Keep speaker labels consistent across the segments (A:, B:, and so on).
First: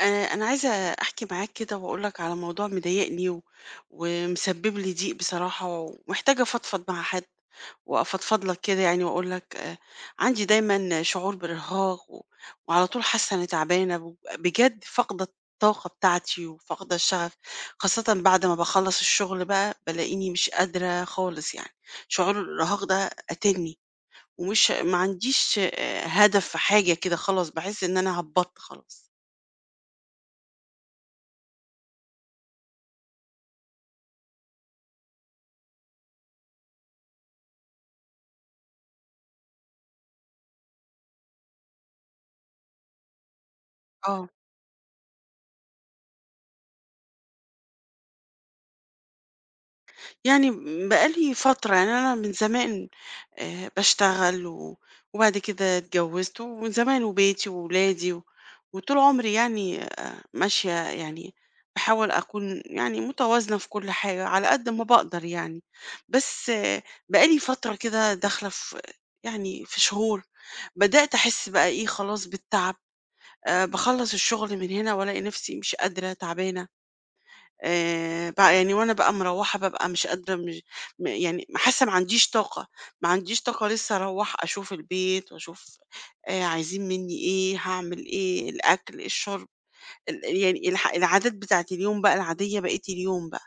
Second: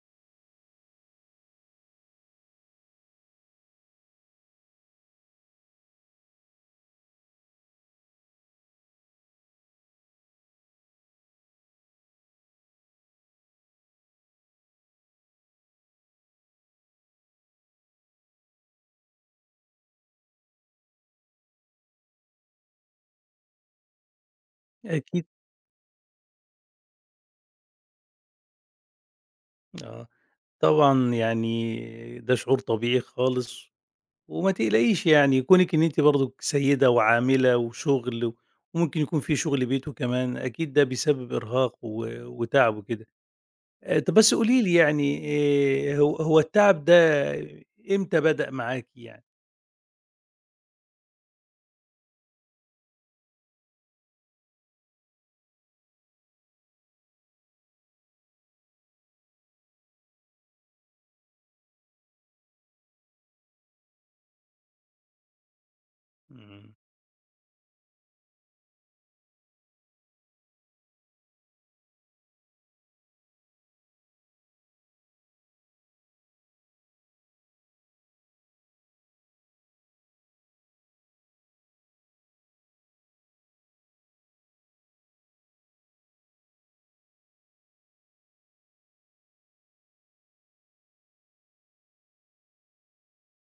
A: آه، أنا عايزة أحكي معاك كده وأقول لك على موضوع مضايقني ومسبب لي ضيق بصراحة ومحتاجة أفضفض مع حد وأفضفض لك كده يعني وأقول لك آه، عندي دايما شعور بإرهاق وعلى طول حاسة إني تعبانة بجد فاقدة الطاقة بتاعتي وفاقدة الشغف خاصة بعد ما بخلص الشغل بقى بلاقيني مش قادرة خالص يعني شعور الإرهاق ده قاتلني ما
B: أكيد،
A: عنديش هدف في حاجة كده خلاص بحس إن أنا هبطت خلاص.
B: آه، طبعًا يعني ده شعور طبيعي خالص، وما تقلقيش يعني كونِك إن أنتِ برضه سيدة وعاملة وشغل، وممكن يكون في شغل بيت وكمان، أكيد ده بيسبب إرهاق وتعب وكده. طب
A: اه،
B: بس قولي لي يعني هو التعب ده إمتى بدأ معاكِ يعني؟
A: يعني بقى لي فترة، يعني أنا من زمان باشتغل وبعد كده اتجوّزت ومن زمان وبيتي وولادي وطول عمري يعني ماشية يعني باحاول أكون يعني متوازنة في كل حاجة على قد ما باقدر يعني، بس
B: إمم.
A: بقى لي فترة كده داخلة في يعني في شهور بدأت أحس بقى إيه، خلاص بالتعب. باخلّص الشغل من هنا والاقي نفسي مش قادرة، تعبانة. بقى يعني وأنا بقى مروّحة بابقى مش قادرة، مش م يعني حاسة ما عنديش طاقة، ما عنديش طاقة لسه أروّح أشوف البيت وأشوف، عايزين منّي إيه، هاعمل إيه، الأكل، الشرب، ال يعني الح العادات بتاعة اليوم بقى العادية بقية اليوم بقى،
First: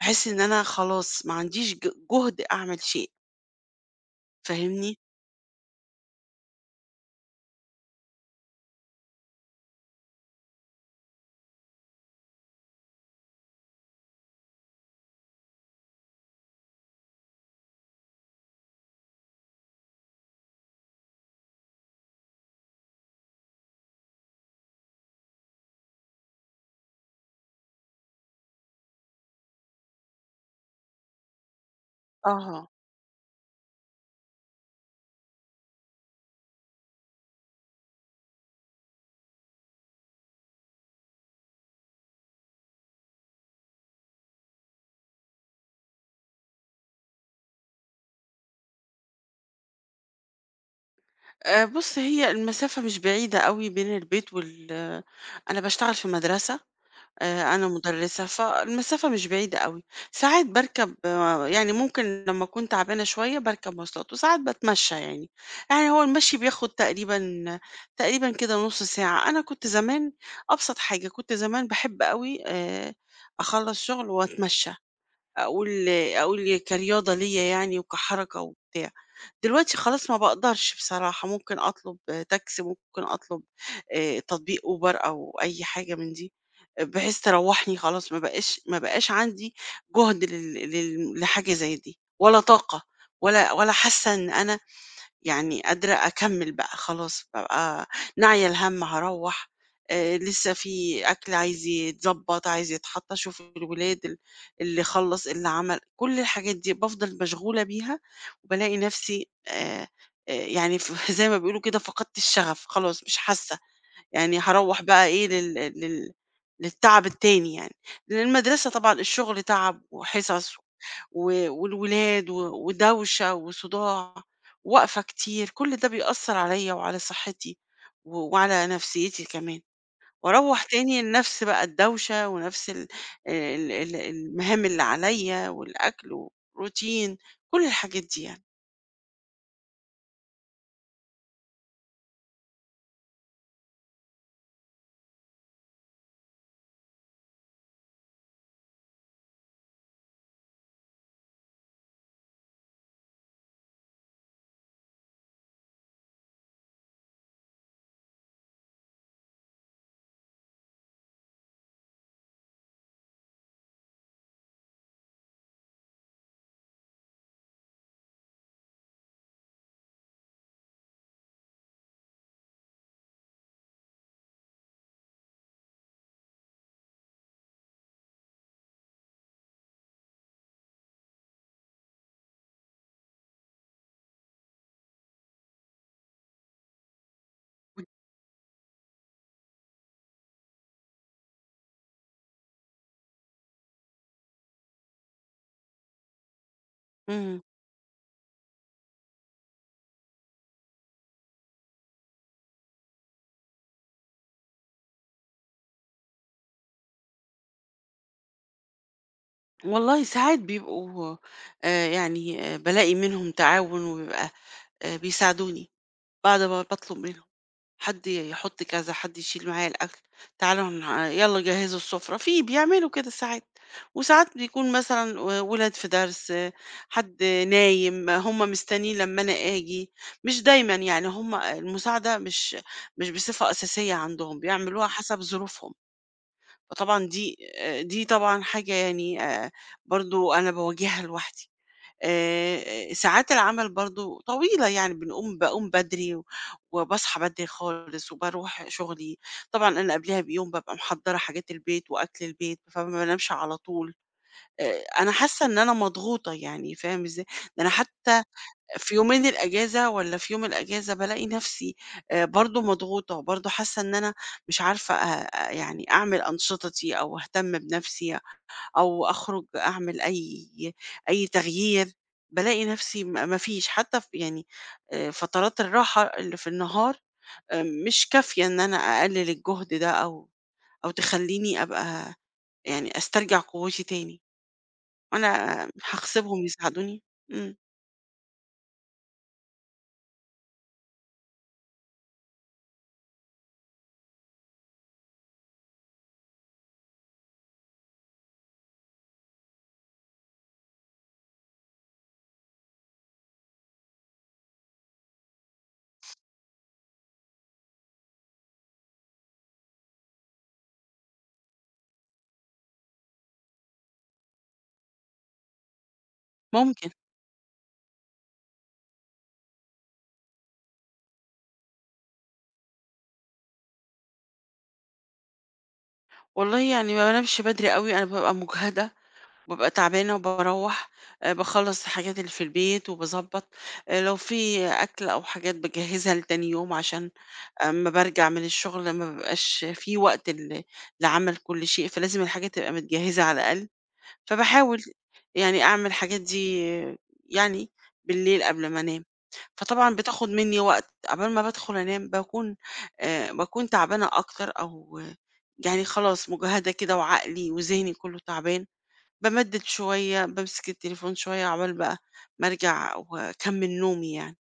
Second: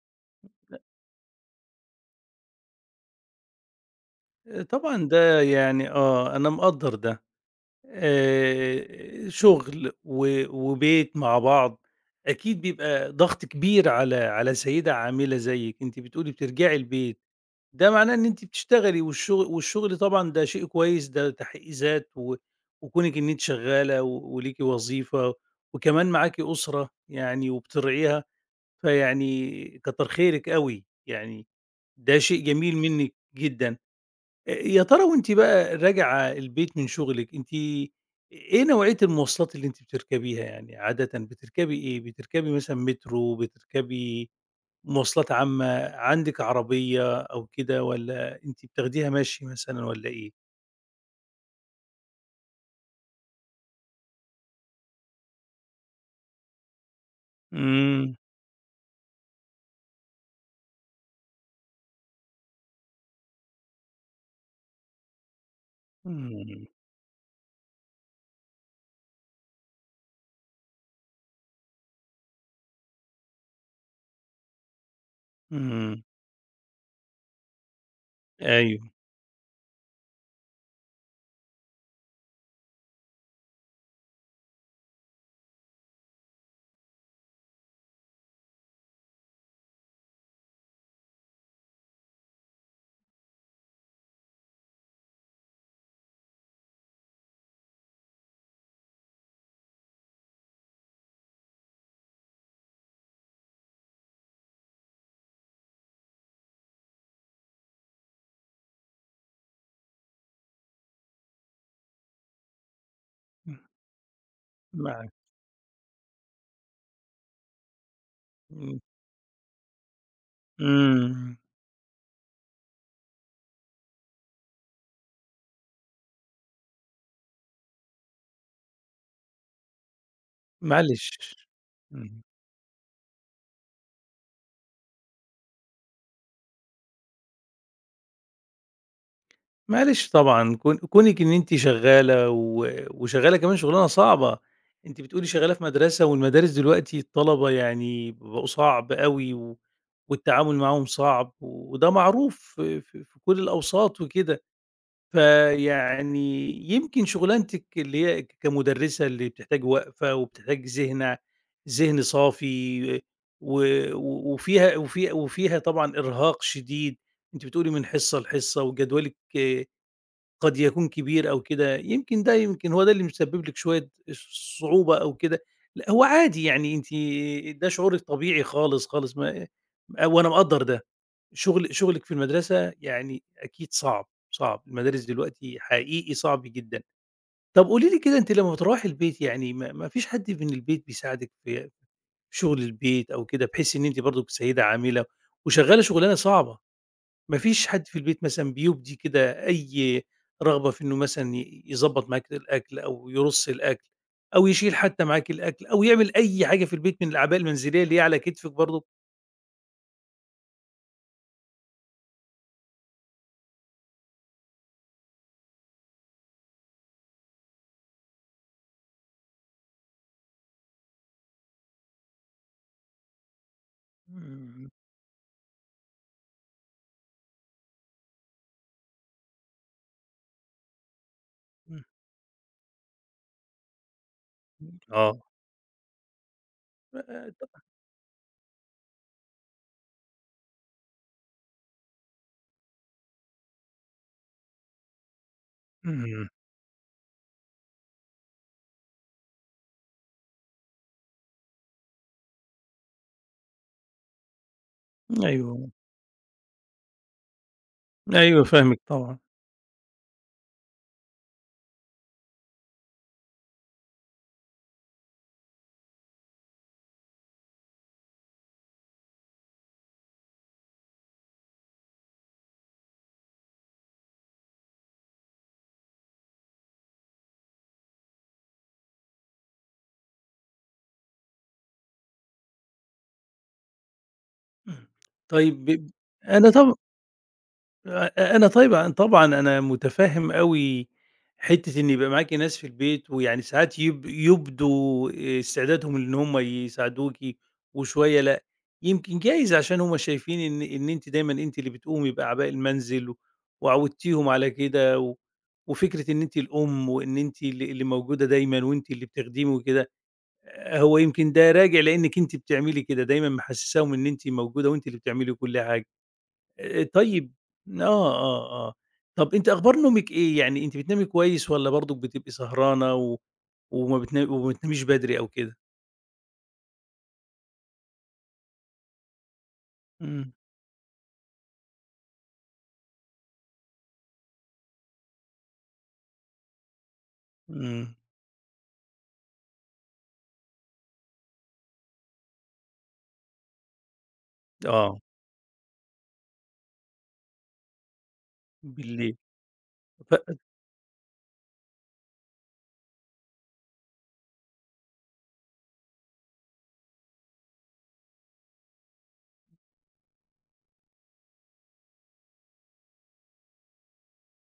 A: باحس إن أنا خلاص ما عنديش جُهد أعمل شيء، فاهمني؟
B: طبعًا ده يعني أنا مقدّر ده. شُغل وبيت مع بعض، أكيد بيبقى ضغط كبير على سيدة عاملة زيِّك، أنتِ بتقولي بترجعي البيت، ده معناه إن أنتِ بتشتغلي والشغل طبعًا ده شيء كويس، ده تحقيق ذات وكونِك إن أنتِ شغّالة وليكِ وظيفة وكمان معاكِ أسرة يعني وبترعيها، فيعني كتر خيرِك أوي، يعني ده شيء
A: آه.
B: جميل منِّك جدًا. يا ترى وأنتِ بقى راجعة البيت من شغلِك، أنتِ إيه نوعية المواصلات اللي أنتِ بتركبيها يعني عادةً بتركبي إيه؟ بتركبي مثلًا مترو، بتركبي مواصلات عامة، عندِك عربية أو كده والّا أنتِ بتاخديها مشي مثلًا والّا إيه؟
A: بُص، هي المسافة مش بعيدة أوي بين البيت آه، أنا باشتغل في مدرسة، أنا
B: إمم.
A: مُدرِّسة، فالمسافة مش بعيدة أوي، ساعات باركب يعني ممكن لمّا أكون تعبانة شوية باركب مواصلات، وساعات باتمشى يعني، يعني هو المشي
B: إمم.
A: بياخد تقريبًا كده نُص ساعة، أنا كنت زمان أبسط حاجة، كنت زمان باحب أوي أخلّص شغل وأتمشى. أقول
B: إمم.
A: أقول كرياضة ليّا يعني وكحركة
B: أيوه.
A: وبتاع، دلوقتي خلاص ما باقدرش بصراحة، ممكن أطلب تاكسي، ممكن أطلب تطبيق Uber أو أي حاجة من دي، بحيث تروّحني خلاص ما بقاش عندي جهد لل لل لحاجة زي دي، ولا طاقة ولا حاسة إن أنا يعني قادرة أكمّل بقى خلاص، بابقى ناعية الهَم هاروّح، لسه في أكل عايز يتضبّط، عايز يتحط، أشوف الولاد اللي خلّص، اللي عمل، كل الحاجات دي بافضل مشغولة بيها وبالاقي نَفْسي يعني ف زي ما بيقولوا كده فقدت الشغف، خلاص مش حاسة. يعني هاروّح بقى
B: معاك.
A: إيه لل لل للتعب التاني يعني، لإن المدرسة
B: إمم.
A: طبعًا الشغل تعب وحصص
B: إمم.
A: والولاد ودوشة وصداع، وقفة كتير، كل ده بيأثّر عليّا وعلى صحّتي وعلى نفسيّتي كمان، وأروّح تاني
B: معلش.
A: لنفس بقى
B: إمم.
A: الدوشة ونفس ال ال ال المهام اللي عليّا والأكل والروتين، كل الحاجات دي يعني.
B: معلش طبعًا كونِك إن أنتِ شغّالة وشغّالة كمان شُغلانة صعبة، أنتِ بتقولي شغّالة في مدرسة والمدارس دلوقتي الطلبة يعني بقوا صعب أوي والتعامل معاهم صعب وده معروف في كل الأوساط وكده، فيعني يمكن شُغلانتِك اللي هي كمُدرِّسة اللي بتحتاج وقفة وبتحتاج ذهن صافي و و وفيها وفي وفيها طبعًا إرهاق شديد، أنتِ بتقولي من حصّة لحصّة وجدولِك قد يكون كبير أو كده، يمكن هو ده اللي مسبب لِك شوية صعوبة أو كده، لأ هو عادي يعني ده شعورِك طبيعي خالص، خالص ما وأنا مقدّر ده، شغلِك في المدرسة يعني أكيد صعب، صعب، المدارس دلوقتي حقيقي صعب جدًا. طب قولي لي كده أنتِ لمّا بتروّحي البيت يعني ما فيش حد من البيت بيساعدِك في شغل البيت أو كده، بحيث إن أنتِ برضه سيدة عاملة وشغّالة شغلانة صعبة؟ ما
A: إمم.
B: فيش حد في البيت مثلًا بيُبدي كده أي رغبة في إنه مثلًا يضبّط معاكِ الأكل أو يرُص الأكل أو يشيل حتى معاكِ الأكل أو يعمل أي حاجة في البيت من الأعباء المنزلية اللي هي على كتفِك برضه؟
A: والله ساعات بيبقوا، يعني بالاقي منهم تعاون وبيبقى بيساعدوني، بعد ما باطلب منهم، حد يحط كذا، حد يشيل معايا الأكل، تعالوا هن يالّا جهّزوا السفرة، في بيعملوا كده ساعات، وساعات
B: إمم.
A: بيكون مثلًا ولاد في درس، آه، حد نايم، آه، هم مستنيين لمّا أنا آجي، مش دايمًا يعني هم،
B: إمم.
A: المساعدة مش بصفة أساسية عندهم، بيعملوها
B: آه.
A: حسب ظروفهم، فطبعًا دي
B: طب.
A: دي طبعًا حاجة يعني، آآ، برضه أنا باواجهها لوحدي. ساعات العمل برضه طويلة يعني باقوم بدري
B: إمم.
A: وباصحى بدري خالص وباروح شغلي، طبعًا أنا قبليها بيوم بابقى محضّرة حاجات البيت وأكل البيت، فما بانامش على طول، أنا حاسة إن
B: أيوه،
A: أنا مضغوطة يعني فاهم إزاي؟ ده أنا حتى
B: أيوه فاهمِك
A: في
B: طبعًا.
A: يومين الأجازة والّا في يوم الأجازة بالاقي نفسي برضه مضغوطة، برضه حاسة إن أنا مش عارفة أ يعني أعمل أنشطتي أو أهتم بنفسي أو أخرج أعمل أي تغيير، بالاقي نفسي ما فيش، حتى يعني فترات الراحة اللي في النهار مش كافية إن أنا أقلل الجهد ده أو أو تخلّيني أبقى يعني أسترجع قوتي تاني،
B: إمم.
A: وأنا
B: طيب
A: هاغصبهم
B: أنا طب
A: يساعدوني؟ إمم،
B: أ أنا طبعًا أنا مُتفهِّم أوي حتّة إن يبقى معاكِ ناس في البيت، ويعني ساعات يُبدوا استعدادهم إن هم يساعدوكِ وشوية لأ، يمكن جايز عشان هم شايفين إن أنتِ دايمًا أنتِ اللي بتقومي بأعباء المنزل، وعوّدتيهم على كده، وفكرة إن أنتِ الأم وإن أنتِ اللي موجودة دايمًا وأنتِ اللي بتخدمي وكده، هو يمكن ده راجع لإنِّك أنتِ بتعملي كده، دايمًا محسِّساهم إن أنتِ موجودة وأنتِ اللي بتعملي كل حاجة.
A: ممكن.
B: طيب آه، آه، آه. طَب أنتِ أخبار نومِك إيه؟ يعني أنتِ بتنامي كويس والّا برضُك بتبقي سهرانة و وما بتنا وما بتناميش بدري أو كده؟
A: والله يعني ما بانامش بدري أوي، أنا بابقى مُجهدة، بابقى تعبانة
B: إمم.
A: وباروّح، باخلّص الحاجات اللي في البيت وباضبّط، لو في أكل أو حاجات باجهّزها لتاني يوم عشان أمّا
B: إمم.
A: بارجع من الشغل ما بيبقاش في وقت لعمل كل شيء، فلازم الحاجات تبقى متجهزة على الأقل، فباحاول
B: آه،
A: يعني أعمل الحاجات دي يعني بالليل قبل ما أنام،
B: بالليل.
A: فطبعًا
B: ف
A: بتاخد منّي وقت، عقبال ما بادخل أنام باكون باكون تعبانة أكتر أو يعني خلاص مُجهدة كده وعقلي وذهني كُلّه تعبان، بامدِّد شوية، بامسك التليفون شوية عقبال بقى ما أرجع وأكمّل نومي يعني.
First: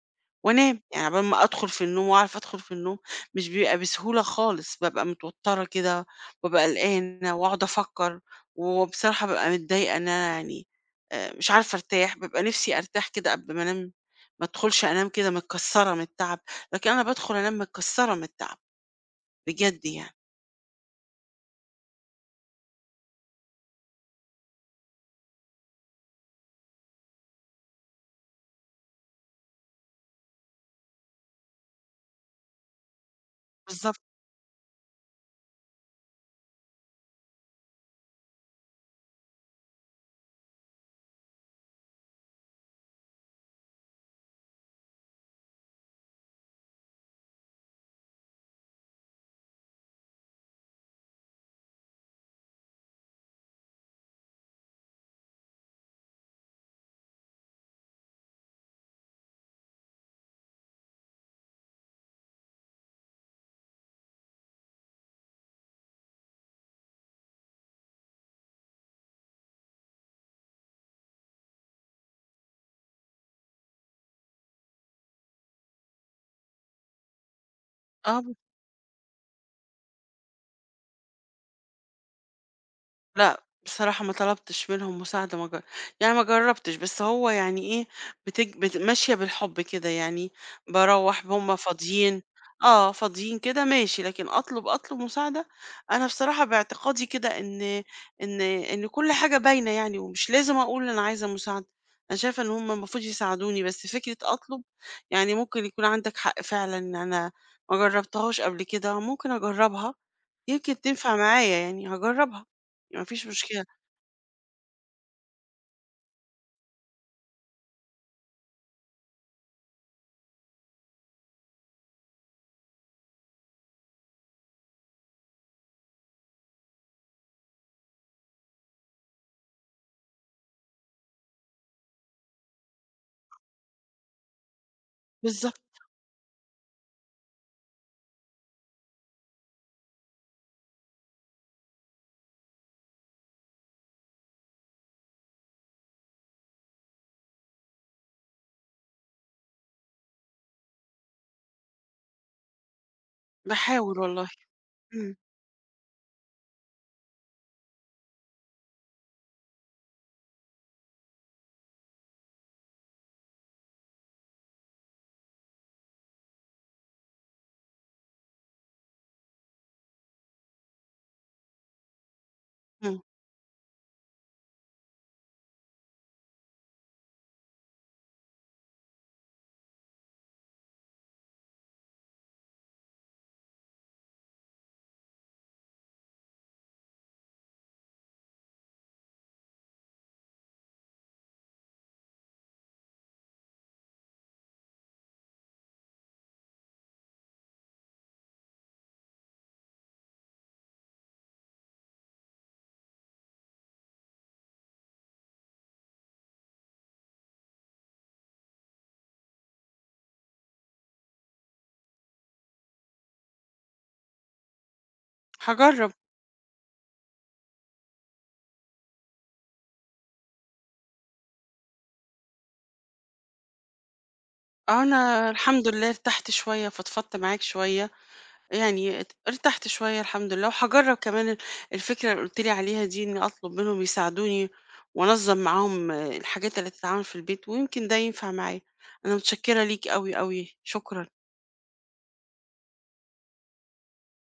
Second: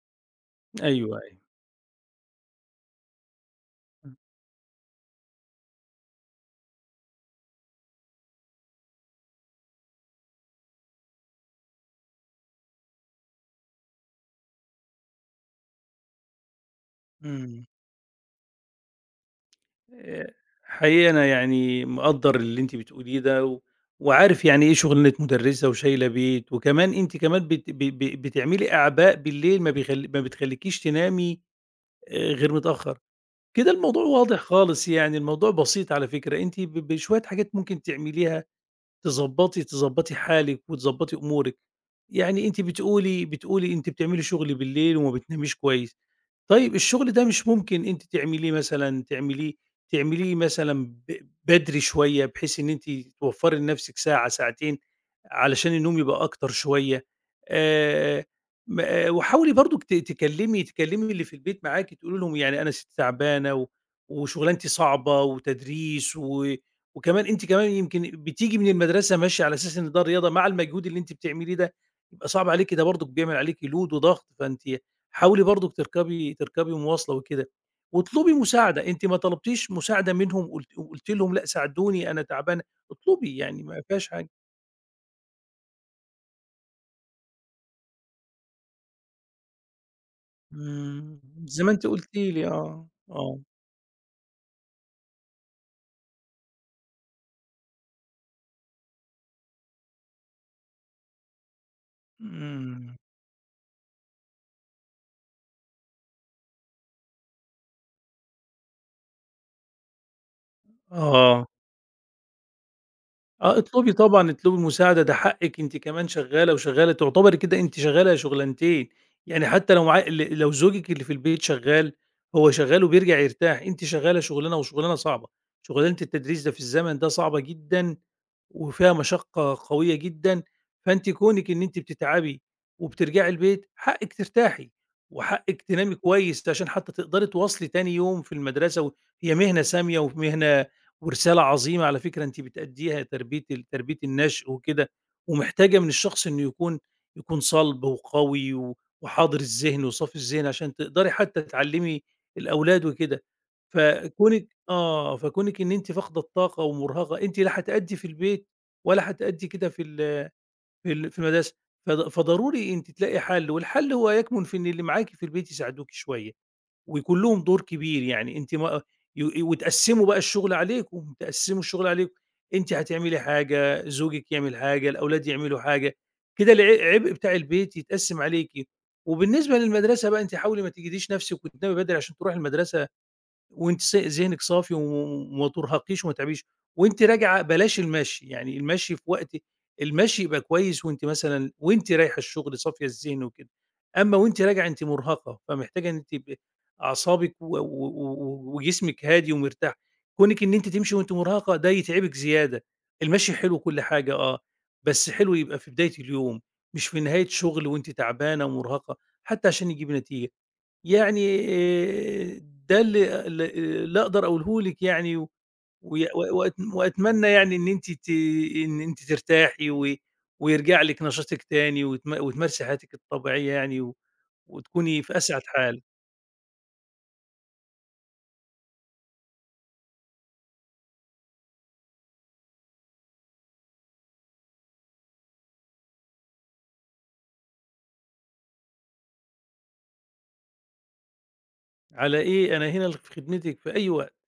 A: وأنام،
B: أيوه،
A: يعني عقبال
B: أيوه.
A: ما أدخل في النوم وأعرف أدخل في النوم مش بيبقى بسهولة خالص، بابقى متوترة كده، وبابقى قلقانة وأقعد أفكّر، وبصراحة بابقى متضايقة إن أنا يعني مش عارفة أرتاح، بابقى نِفْسي أرتاح كده قبل ما أنام، ما أدخلش أنام كده متكسّرة من التعب، لكن أنا بادخل أنام
B: إمم.
A: متكسّرة من التعب، بجد يعني.
B: آآ حقيقي أنا يعني مقدّر اللي أنتِ بتقوليه ده وعارف يعني إيه شُغلانة مُدرِّسة وشايلة بيت وكمان أنتِ كمان بت ب ب بتعملي أعباء بالليل ما بتخلّيكيش تنامي غير متأخّر. كده
A: بالضبط،
B: الموضوع واضح خالص، يعني الموضوع بسيط على فكرة، أنتِ بشوية حاجات ممكن تعمليها تضبّطي حالِك وتضبّطي أمورِك، يعني أنتِ بتقولي أنتِ بتعملي شغل بالليل وما بتناميش كويس، طيب الشغل ده مش ممكن أنتِ تعمليه مثلًا بدري شوية، بحيث إن أنتِ توفّري لنفسِك ساعة، ساعتين، علشان النوم يبقى أكتر شوية. آآ، وحاولي برضُك ت تكلّمي تكلّمي اللي في البيت معاكِ، تقولي لهم يعني أنا ست تعبانة وشغلانتي صعبة وتدريس وكمان أنتِ كمان يمكن بتيجي من المدرسة ماشية على أساس إن ده رياضة، مع المجهود اللي أنتِ بتعمليه ده، يبقى صعب عليكِ، ده برضُك بيعمل عليكِ load وضغط، فأنتِ حاولي برضك تركبي مواصلة وكده،
A: آه.
B: واطلبي مساعدة، أنتِ ما طلبتيش مساعدة منهم وقلتِ لهم لأ ساعدوني أنا تعبانة، اطلبي
A: لأ،
B: يعني ما
A: بصراحة
B: فيهاش
A: ما
B: حاجة.
A: طلبتش منهم مساعدة، ما ج يعني ما جرّبتش، بس هو يعني إيه، بتج بت ماشية بالحب كده يعني،
B: إمم،
A: باروّح هُم
B: زي ما أنتِ قلتِ
A: فاضيين،
B: لي آه،
A: آه، فاضيين
B: آه،
A: كده ماشي، لكن أطلب أطلب مساعدة، أنا بصراحة باعتقادي كده إن إن كل حاجة باينة يعني، ومش لازم أقول أنا عايزة مساعدة، أنا شايفة إن هُم
B: إمم،
A: المفروض يساعدوني، بس فكرة أطلب يعني ممكن يكون عندك حق فعلًا، أنا ما جرّبتهاش قبل كده، ممكن أجرّبها. يمكن تنفع
B: آه،
A: معايا يعني هاجرّبها، ما فيش
B: آه
A: مشكلة،
B: اطلبي طبعًا، اطلبي مساعدة ده حقِّك أنتِ كمان شغالة وشغالة تعتبري كده أنتِ شغالة شغلانتين، يعني حتى لو مع ل لو زوجِك اللي في البيت شغال، هو شغال وبيرجع يرتاح، أنتِ شغالة شغلانة وشغلانة صعبة، شغلانة التدريس ده في الزمن ده صعبة جدًا وفيها مشقة قوية جدًا، فأنتِ كونِك إن أنتِ بتتعبي وبترجعي البيت حقِّك ترتاحي،
A: بالضبط،
B: وحقِّك تنامي كويس عشان حتى تقدري تواصلي تاني يوم في المدرسة و هي مهنة سامية ومهنة ورسالة عظيمة على فكرة أنتِ بتأدّيها تربية تربية النشء وكده، ومحتاجة من الشخص إنه يكون صلب وقوي وحاضر الذهن وصافي الذهن عشان تقدري حتى تعلّمي الأولاد وكده.
A: باحاول والله،
B: فكونِك
A: إمم،
B: آه، فكونِك إن أنتِ فاقدة الطاقة ومُرهقة، أنتِ لا هتأدّي في البيت ولا هتأدّي كده في ال في ال في المدرسة، فضروري أنتِ تلاقي حَل، والحَل هو يكمُن في إن اللي معاكِ في البيت يساعدوكِ شوية، ويكون لهم دور كبير، يعني أنتِ ما ي وتقسّموا بقى الشغل عليكم، تقسّموا الشغل عليكم، أنتِ
A: إمم،
B: هتعملي حاجة، زوجِك يعمل حاجة، الأولاد يعملوا حاجة، كده العبء بتاع البيت يتقسّم عليكِ، وبالنسبة للمدرسة بقى أنتِ حاولي ما تجهديش نَفْسِك وتنامي بدري عشان تروحي المدرسة وأنتِ ذهنِك صافي وما ترهقيش وما تتعبيش، وأنتِ راجعة بلاش المشي، يعني المشي في وقت المشي يبقى كويس وأنتِ مثلًا وأنتِ رايحة الشغل صافية الذهن وكده، أمّا وأنتِ راجعة أنتِ مرهقة، فمحتاجة إن أنتِ يبقى أعصابِك و و و وجسمِك هادي ومرتاح، كونِك إن أنتِ تمشي وأنتِ مرهقة ده يتعبِك زيادة، المشي حلو وكل حاجة بس حلو يبقى في بداية اليوم، مش في نهاية شغل وأنتِ تعبانة ومرهقة، حتى عشان يجيب نتيجة. يعني ده اللي أقدر أقوله لِك يعني و
A: هاجرّب،
B: وي و وأت وأتمنى يعني إن أنتِ ترتاحي ويرجع لِك نشاطِك تاني وتمارسي حياتِك الطبيعية يعني و
A: آه،
B: وتكوني في
A: أنا
B: أسعد
A: الحمد
B: حال.
A: لله ارتحت شوية، فضفضت معاك شوية، يعني ارتحت شوية الحمد لله، وهاجرّب كمان الفكرة اللي قُلت لي عليها دي إني أطلب منهم يساعدوني وأنظّم معاهم آه، الحاجات اللي تتعمل في البيت، ويمكن ده ينفع معايا، أنا متشكرة ليك أوي، أوي، شكرًا.
B: على إيه، أنا هنا في خدمتِك في أي وقت.